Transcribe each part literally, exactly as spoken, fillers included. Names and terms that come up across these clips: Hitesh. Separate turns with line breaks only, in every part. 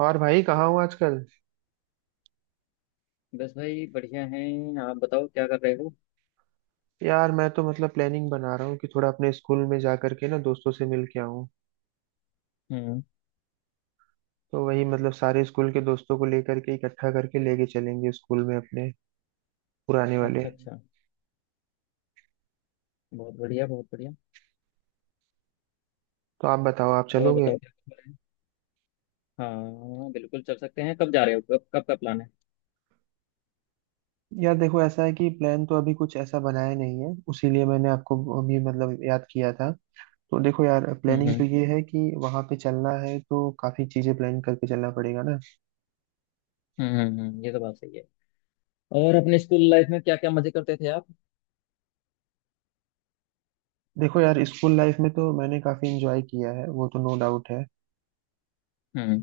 और भाई कहाँ हूँ आजकल।
बस भाई बढ़िया हैं। आप बताओ क्या कर रहे हो?
यार मैं तो मतलब प्लानिंग बना रहा हूँ कि थोड़ा अपने स्कूल में जा करके ना दोस्तों से मिल के आऊँ।
हम्म।
तो वही मतलब सारे स्कूल के दोस्तों को लेकर के इकट्ठा करके लेके चलेंगे स्कूल में अपने पुराने वाले।
अच्छा अच्छा। बहुत बढ़िया बहुत बढ़िया।
तो आप बताओ, आप
और
चलोगे?
बताओ क्या कर रहे हैं? हाँ बिल्कुल चल सकते हैं। कब जा रहे हो? कब कब का प्लान है?
यार देखो, ऐसा है कि प्लान तो अभी कुछ ऐसा बनाया नहीं है, उसीलिए मैंने आपको अभी मतलब याद किया था। तो देखो यार,
हम्म,
प्लानिंग
हम्म,
तो ये है कि वहाँ पे चलना है तो काफ़ी चीज़ें प्लान करके चलना पड़ेगा ना।
हम्म, हम्म, हम्म, ये तो बात सही है। और अपने स्कूल लाइफ में क्या क्या मजे करते थे आप?
देखो यार, स्कूल लाइफ में तो मैंने काफ़ी इंजॉय किया है, वो तो नो डाउट है।
हम्म।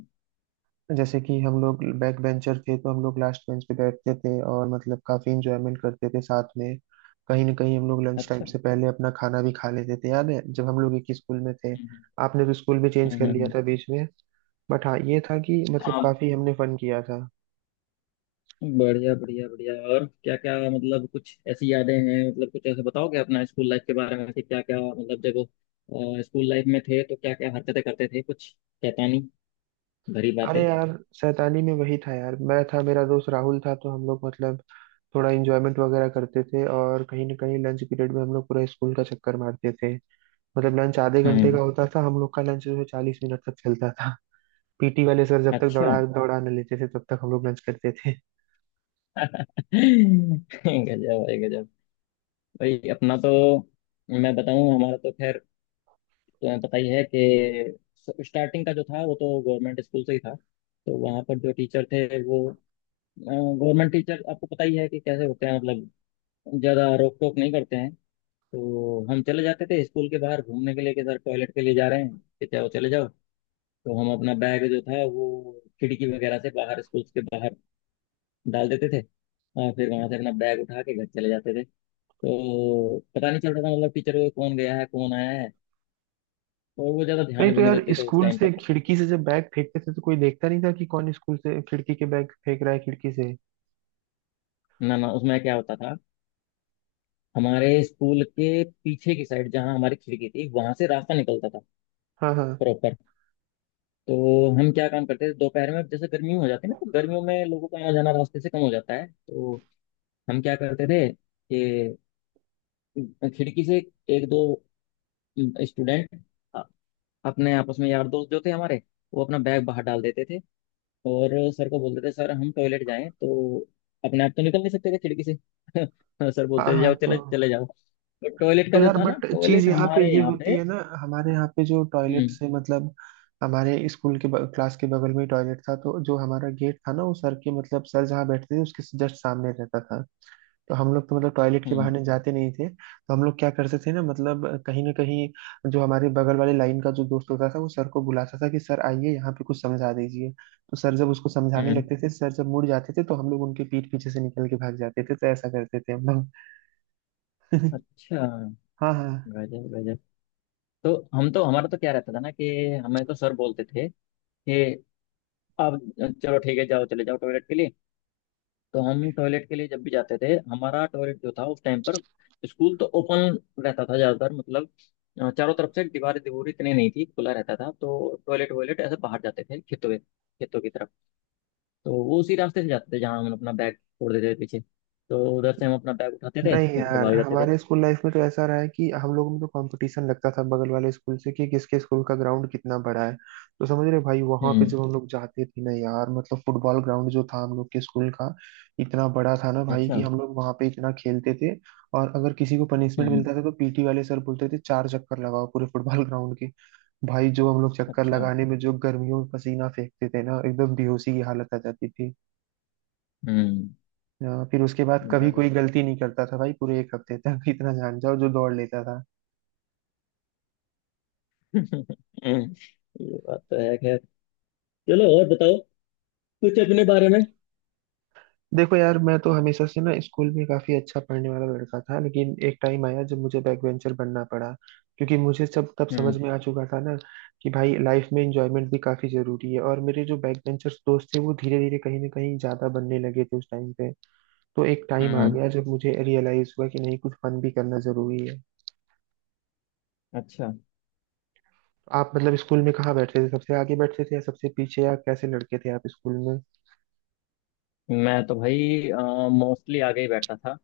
जैसे कि हम लोग बैक बेंचर थे तो हम लोग लास्ट बेंच पे बैठते थे और मतलब काफी इंजॉयमेंट करते थे साथ में। कहीं ना कहीं हम लोग लंच टाइम
अच्छा।
से पहले अपना खाना भी खा लेते थे, याद है जब हम लोग एक ही स्कूल में थे।
हम्म,
आपने तो स्कूल भी चेंज
हम्म,
कर
हम्म,
लिया
हम्म,
था बीच में। बट हाँ, ये था कि मतलब
हाँ।
काफी हमने फन किया था।
बढ़िया बढ़िया बढ़िया। और क्या क्या, मतलब कुछ ऐसी यादें हैं, मतलब कुछ ऐसे बताओगे अपना स्कूल लाइफ के बारे में कि क्या क्या, मतलब जब अ, स्कूल लाइफ में थे तो क्या क्या हरकतें करते थे, कुछ शैतानी भरी
अरे
बातें।
यार, शैतानी में वही था यार, मैं था, मेरा दोस्त राहुल था, तो हम लोग मतलब थोड़ा इंजॉयमेंट वगैरह करते थे और कहीं ना कहीं लंच पीरियड में हम लोग पूरा स्कूल का चक्कर मारते थे। मतलब लंच आधे घंटे
हम्म।
का होता था, हम लोग का लंच जो है चालीस मिनट तक चलता था। पीटी वाले सर जब तक
अच्छा।
दौड़ा दौड़ाने लेते थे तब तक हम लोग लंच करते थे।
गजब है गजब। भाई अपना तो, मैं बताऊं हमारा तो खैर, तुम्हें पता ही है कि स्टार्टिंग का जो था वो तो गवर्नमेंट स्कूल से ही था। तो वहाँ पर जो टीचर थे, वो गवर्नमेंट टीचर, आपको पता ही है कि कैसे होते हैं, मतलब ज़्यादा रोक टोक नहीं करते हैं। तो हम चले जाते थे स्कूल के बाहर घूमने के लिए कि सर टॉयलेट के लिए जा रहे हैं कि चाहे चले जाओ। तो हम अपना बैग जो था वो खिड़की वगैरह से बाहर स्कूल के बाहर डाल देते थे। और फिर वहां से अपना बैग उठा के घर चले जाते थे। तो पता नहीं चलता था, मतलब टीचर को कौन गया है कौन आया है। और वो ज्यादा
नहीं
ध्यान
तो
भी नहीं
यार,
देते थे उस
स्कूल
टाइम पर।
से खिड़की से जब बैग फेंकते थे तो कोई देखता नहीं था कि कौन स्कूल से खिड़की के बैग फेंक रहा है खिड़की से।
ना ना, उसमें क्या होता था, हमारे स्कूल के पीछे की साइड जहाँ हमारी खिड़की थी वहां से रास्ता निकलता था
हाँ हाँ
प्रॉपर। तो हम क्या काम करते थे दोपहर में, जैसे गर्मी हो जाती है ना, तो गर्मियों में लोगों का आना जाना रास्ते से कम हो जाता है, तो हम क्या करते थे कि खिड़की से एक दो स्टूडेंट, अपने आपस में यार दोस्त जो थे हमारे, वो अपना बैग बाहर डाल देते थे और सर को बोलते थे सर हम टॉयलेट जाएं तो? अपने आप तो निकल नहीं सकते थे खिड़की से। सर
हाँ
बोलते थे
हाँ।
जाओ
तो
चले चले जाओ। तो टॉयलेट
तो
का जो
यार,
था ना,
बट चीज
टॉयलेट
यहाँ पे
हमारे
ये
यहाँ
होती
पे।
है ना, हमारे यहाँ पे जो टॉयलेट
हम्म,
से मतलब हमारे स्कूल के ब- क्लास के बगल में ही टॉयलेट था, तो जो हमारा गेट था ना वो सर के मतलब सर जहाँ बैठते थे उसके जस्ट सामने रहता था। तो हम लोग तो मतलब टॉयलेट के
हम्म,
बहाने जाते नहीं थे, तो हम लोग क्या करते थे ना मतलब कहीं ना कहीं जो हमारे बगल वाले लाइन का जो दोस्त होता था वो सर को बुलाता था कि सर आइए यहाँ पे कुछ समझा दीजिए, तो सर जब उसको समझाने
हम्म।
लगते थे, सर जब मुड़ जाते थे तो हम लोग उनके पीठ पीछे से निकल के भाग जाते थे। तो ऐसा करते थे हम लोग।
अच्छा।
हाँ हाँ।
गजब गजब। तो हम तो, हमारा तो क्या रहता था ना कि हमें तो सर बोलते थे कि आप चलो ठीक है जाओ चले जाओ टॉयलेट के लिए। तो हम टॉयलेट के लिए जब भी जाते थे, हमारा टॉयलेट जो था उस टाइम पर, स्कूल तो ओपन रहता था ज्यादातर, मतलब अ, चारों तरफ से दीवारें दीवारें इतनी नहीं थी, खुला रहता था, तो टॉयलेट वॉयलेट ऐसे बाहर जाते थे खेतों में, खेतों की तरफ। तो वो उसी रास्ते से जाते थे जहाँ हम अपना बैग छोड़ देते थे पीछे। तो उधर से हम अपना बैग उठाते थे
नहीं
और घर
यार,
भाग जाते थे।
हमारे स्कूल लाइफ में तो ऐसा रहा है कि हम लोगों में तो कंपटीशन लगता था बगल वाले स्कूल से कि किसके स्कूल का ग्राउंड कितना बड़ा है। तो समझ रहे हो भाई, वहां पे
हम्म।
जब हम लोग जाते थे ना यार, मतलब फुटबॉल ग्राउंड जो था हम लोग के स्कूल का, इतना बड़ा था ना भाई कि
अच्छा।
हम लोग वहां पे इतना खेलते थे। और अगर किसी को पनिशमेंट
हम्म।
मिलता था तो पीटी वाले सर बोलते थे चार चक्कर लगाओ पूरे फुटबॉल ग्राउंड के। भाई जो हम लोग चक्कर
अच्छा।
लगाने में जो गर्मियों में पसीना फेंकते थे ना, एकदम बेहोशी की हालत आ जाती थी।
हम्म।
अ, फिर उसके बाद कभी कोई
गजब।
गलती नहीं करता था भाई पूरे एक हफ्ते तक। इतना जान जाओ जो दौड़ लेता था।
ये बात तो है खैर। चलो और बताओ कुछ अपने बारे में।
देखो यार, मैं तो हमेशा से ना स्कूल में काफी अच्छा पढ़ने वाला लड़का था, लेकिन एक टाइम आया जब मुझे बैक बेंचर बनना पड़ा, क्योंकि मुझे सब तब समझ
हम्म,
में आ चुका था ना कि भाई लाइफ में एंजॉयमेंट भी काफी जरूरी है, और मेरे जो बैक बेंचर्स दोस्त थे वो धीरे धीरे कहीं ना कहीं ज्यादा बनने लगे थे उस टाइम पे। तो एक टाइम आ
हम्म।
गया जब मुझे रियलाइज हुआ कि नहीं, कुछ फन भी करना जरूरी है।
अच्छा।
आप मतलब स्कूल में कहाँ बैठते थे, सबसे आगे बैठते थे या सबसे पीछे, या कैसे लड़के थे आप स्कूल में?
मैं तो भाई मोस्टली आगे ही बैठता था।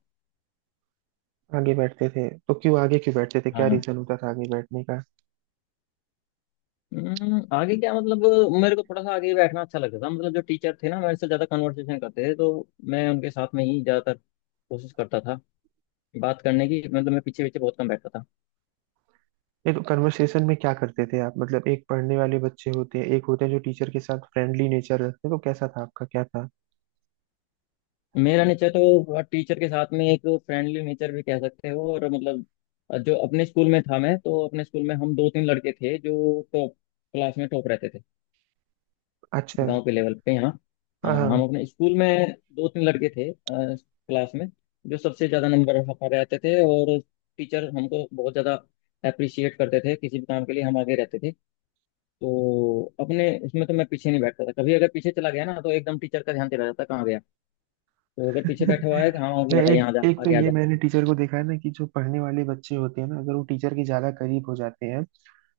आगे बैठते थे तो क्यों, आगे क्यों बैठते थे, क्या
हाँ,
रीजन होता था आगे बैठने का?
हम्म, आगे क्या मतलब, मेरे को थोड़ा सा आगे ही बैठना अच्छा लगता था, मतलब जो टीचर थे ना मेरे से ज़्यादा कन्वर्सेशन करते थे, तो मैं उनके साथ में ही ज़्यादातर कोशिश करता था बात करने की, मतलब मैं पीछे पीछे बहुत कम बैठता था।
ये तो कन्वर्सेशन में क्या करते थे आप, मतलब एक पढ़ने वाले बच्चे होते हैं, एक होते हैं जो टीचर के साथ फ्रेंडली नेचर रखते हैं, तो कैसा था आपका, क्या था?
मेरा नेचर तो टीचर के साथ में एक फ्रेंडली नेचर भी कह सकते हो। और मतलब, जो अपने स्कूल में था, मैं तो अपने स्कूल में हम दो तीन लड़के थे जो टॉप क्लास में टॉप रहते थे।
अच्छा।
गांव के लेवल पे, हाँ
हाँ
हाँ। हम
हाँ।
अपने स्कूल में दो तीन लड़के थे अ, क्लास में, जो सबसे ज़्यादा नंबर हमारे आते थे, और टीचर हमको बहुत ज़्यादा अप्रिशिएट करते थे, किसी भी काम के लिए हम आगे रहते थे। तो अपने उसमें तो मैं पीछे नहीं बैठता था कभी। अगर पीछे चला गया ना तो एकदम टीचर का ध्यान चला जाता कहाँ गया, तो अगर पीछे बैठा हुआ है तो हाँ ओके
नहीं,
बेटा
एक
यहाँ आ जा,
एक तो
आगे आ
ये
जा।
मैंने टीचर को देखा है ना कि जो पढ़ने वाले बच्चे होते हैं ना, अगर वो टीचर के ज्यादा करीब हो जाते हैं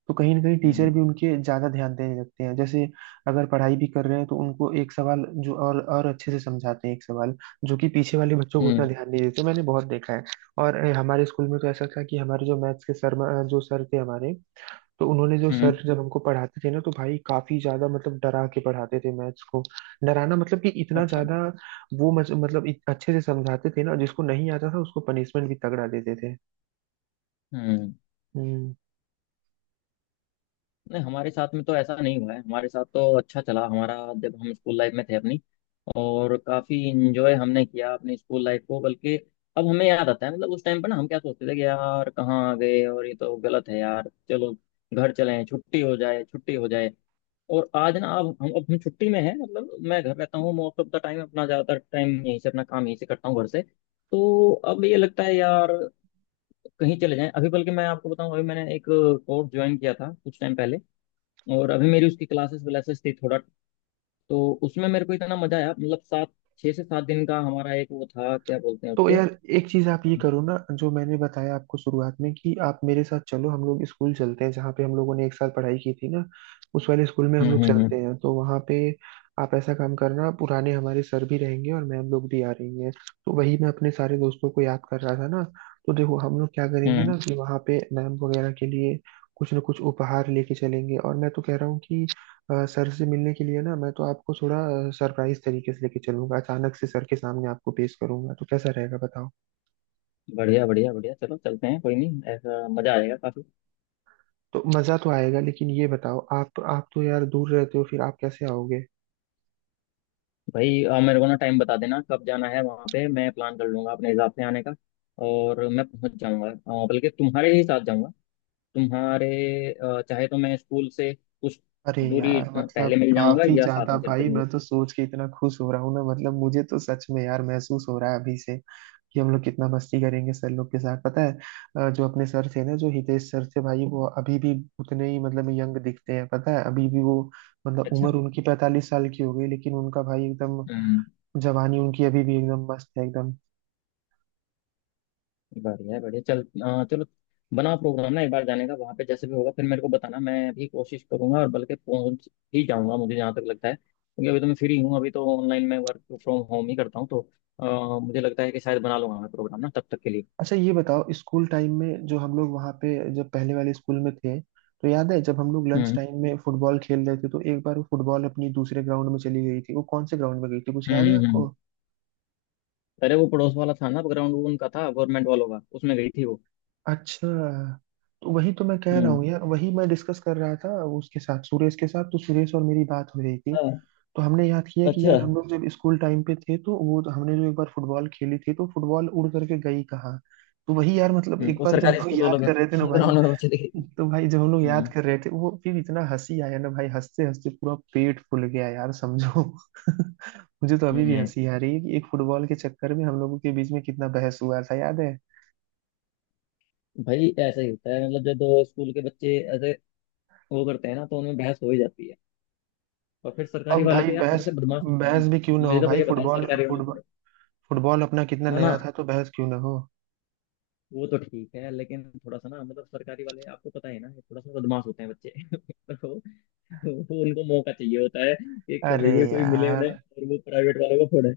तो कहीं ना कहीं टीचर
हम्म,
भी उनके ज्यादा ध्यान देने लगते हैं। जैसे अगर पढ़ाई भी कर रहे हैं तो उनको एक सवाल जो और और अच्छे से समझाते हैं, एक सवाल जो कि पीछे वाले बच्चों को उतना
हम्म,
ध्यान नहीं देते, मैंने बहुत देखा है। और अ, हमारे स्कूल में तो ऐसा था कि हमारे जो मैथ्स के सर, अ, जो सर थे हमारे, तो उन्होंने जो सर
हम्म।
जब हमको पढ़ाते थे ना तो भाई काफी ज्यादा मतलब डरा के पढ़ाते थे मैथ्स को। डराना मतलब कि इतना
अच्छा।
ज्यादा वो मज- मतलब इत- अच्छे से समझाते थे ना, जिसको नहीं आता था उसको पनिशमेंट भी तगड़ा देते थे।
हम्म।
हम्म।
नहीं, हमारे साथ में तो ऐसा नहीं हुआ है, हमारे साथ तो अच्छा चला हमारा, जब हम स्कूल लाइफ में थे अपनी। और काफी इंजॉय हमने किया अपनी स्कूल लाइफ को। बल्कि अब हमें याद आता है, मतलब उस टाइम पर ना हम क्या सोचते थे कि यार कहाँ आ गए और ये तो गलत है यार, चलो घर चले, छुट्टी हो जाए छुट्टी हो जाए। और आज ना, अब हम अब हम छुट्टी में हैं, मतलब मैं घर रहता हूँ मोस्ट ऑफ द टाइम, अपना ज्यादातर टाइम यहीं से, अपना काम यहीं से करता हूँ, घर से। तो अब ये लगता है यार कहीं चले जाएं अभी। बल्कि मैं आपको बताऊं, अभी मैंने एक कोर्स ज्वाइन किया था कुछ टाइम पहले, और अभी मेरी उसकी क्लासेस व्लासेस थी थोड़ा। तो उसमें मेरे को इतना मजा आया, मतलब सात छः से सात दिन का हमारा एक वो था, क्या बोलते हैं
तो
उसको।
यार एक चीज आप ये
हम्म,
करो ना, जो मैंने बताया आपको शुरुआत में कि आप मेरे साथ चलो, हम लोग स्कूल चलते हैं जहाँ पे हम लोगों ने एक साथ पढ़ाई की थी ना, उस वाले स्कूल में हम
हम्म,
लोग चलते
हम्म,
हैं। तो वहाँ पे आप ऐसा काम करना, पुराने हमारे सर भी रहेंगे और मैम लोग भी आ रही हैं। तो वही मैं अपने सारे दोस्तों को याद कर रहा था ना। तो देखो, हम लोग क्या करेंगे
हम्म,
ना कि वहाँ पे मैम वगैरह के लिए कुछ ना कुछ उपहार लेके चलेंगे, और मैं तो कह रहा हूँ कि अ, सर से मिलने के लिए ना मैं तो आपको थोड़ा सरप्राइज तरीके से लेके चलूंगा, अचानक से सर के सामने आपको पेश करूंगा, तो कैसा रहेगा बताओ?
बढ़िया बढ़िया बढ़िया। चलो चलते हैं कोई नहीं, ऐसा मजा आएगा काफी।
तो मजा तो आएगा, लेकिन ये बताओ, आप आप तो यार दूर रहते हो, फिर आप कैसे आओगे?
भाई आ, मेरे को ना टाइम बता देना कब जाना है वहाँ पे, मैं प्लान कर लूंगा अपने हिसाब से आने का, और मैं पहुंच जाऊंगा, आ, बल्कि तुम्हारे ही साथ जाऊंगा, तुम्हारे आ, चाहे तो मैं स्कूल से कुछ
अरे
दूरी
यार
आ,
मतलब
पहले मिल जाऊंगा,
काफी
या साथ
ज्यादा
में चल
भाई,
चलूंगा
मैं तो सोच के इतना खुश हो रहा हूँ ना, मतलब मुझे तो सच में यार महसूस हो रहा है अभी से कि हम लोग कितना मस्ती करेंगे सर लोग के साथ। पता है, अ, जो अपने सर थे ना, जो हितेश सर थे भाई, वो अभी भी उतने ही मतलब यंग दिखते हैं, पता है अभी भी वो, मतलब
अच्छा।
उम्र उनकी पैंतालीस साल की हो गई लेकिन उनका भाई एकदम
हम्म।
जवानी उनकी अभी भी एकदम मस्त है एकदम।
बढ़िया है, बढ़िया चल अ, चलो बना प्रोग्राम ना एक बार जाने का वहां पे, जैसे भी होगा फिर मेरे को बताना, मैं भी कोशिश करूंगा और बल्कि पहुंच ही जाऊंगा मुझे जहां तक लगता है, क्योंकि अभी तो मैं फ्री हूँ, अभी तो ऑनलाइन मैं वर्क फ्रॉम होम ही करता हूँ, तो अ, मुझे लगता है कि शायद बना लूंगा मैं प्रोग्राम ना तब तक के लिए।
अच्छा ये बताओ, स्कूल टाइम में जो हम लोग वहाँ पे, जब पहले वाले स्कूल में थे, तो याद है जब हम लोग लंच
हम्म,
टाइम में फुटबॉल खेल रहे थे तो एक बार वो फुटबॉल अपनी दूसरे ग्राउंड में चली गई थी, वो कौन से ग्राउंड में गई थी, कुछ
हम्म,
याद है
हम्म,
आपको?
हम्म। अरे वो पड़ोस वाला था ना ग्राउंड, वो उनका था गवर्नमेंट वालों का, उसमें गई थी वो।
अच्छा। तो वही तो मैं कह रहा हूँ
हम्म।
यार, वही मैं डिस्कस कर रहा था उसके साथ, सुरेश के साथ, तो सुरेश और मेरी बात हो रही थी।
हाँ।
तो हमने याद किया कि
अच्छा।
यार हम लोग जब स्कूल टाइम पे थे तो वो, तो हमने जो एक बार फुटबॉल खेली थी तो फुटबॉल उड़ करके गई कहाँ। तो वही यार मतलब
हम्म,
एक
वो
बार जब हम
सरकारी
लोग
स्कूल वालों
याद
के
कर रहे थे ना भाई,
ग्राउंड में बच्चे दिखे थे।
तो भाई जब हम लोग याद
हम्म,
कर रहे थे वो, फिर इतना हंसी आया ना भाई, हंसते हंसते पूरा पेट फूल गया यार, समझो। मुझे तो अभी भी
हम्म,
हंसी आ रही है कि एक फुटबॉल के चक्कर में हम लोगों के बीच में कितना बहस हुआ था, याद है?
भाई ऐसा ही होता है, मतलब जब दो स्कूल के बच्चे वो करते हैं ना तो उनमें बहस हो ही जाती है। और फिर सरकारी
अब
वाले
भाई
तो यार थोड़े
बहस
से बदमाश होते हैं ना।
बहस भी क्यों ना
मुझे
हो
तो
भाई,
भैया बताया
फुटबॉल
सरकारी वाले
फुटबॉल
थोड़े,
फुटबॉल अपना कितना
ना ना,
नया था तो बहस क्यों ना हो।
वो तो ठीक है, लेकिन थोड़ा सा ना, मतलब सरकारी वाले आपको पता है ना, ये थोड़ा सा बदमाश होते हैं बच्चे। तो वो उनको मौका चाहिए होता है कि
अरे
कभी भी कोई मिले उन्हें
यार
और वो प्राइवेट वालों को फोड़े।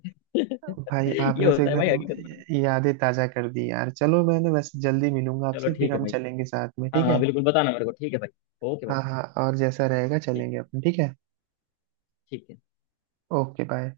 भाई,
ये
आपने तो
होता है भाई हकीकत में।
एकदम यादें ताजा कर दी यार। चलो, मैं ना वैसे जल्दी मिलूंगा
चलो
आपसे, फिर
ठीक है
हम
भाई।
चलेंगे साथ में,
हाँ
ठीक
हाँ,
है?
बिल्कुल बताना मेरे को, ठीक है भाई। ओके भाई।
हाँ हाँ, और जैसा रहेगा
ठीक है।
चलेंगे अपन, ठीक है।
ठीक है।
Okay bye.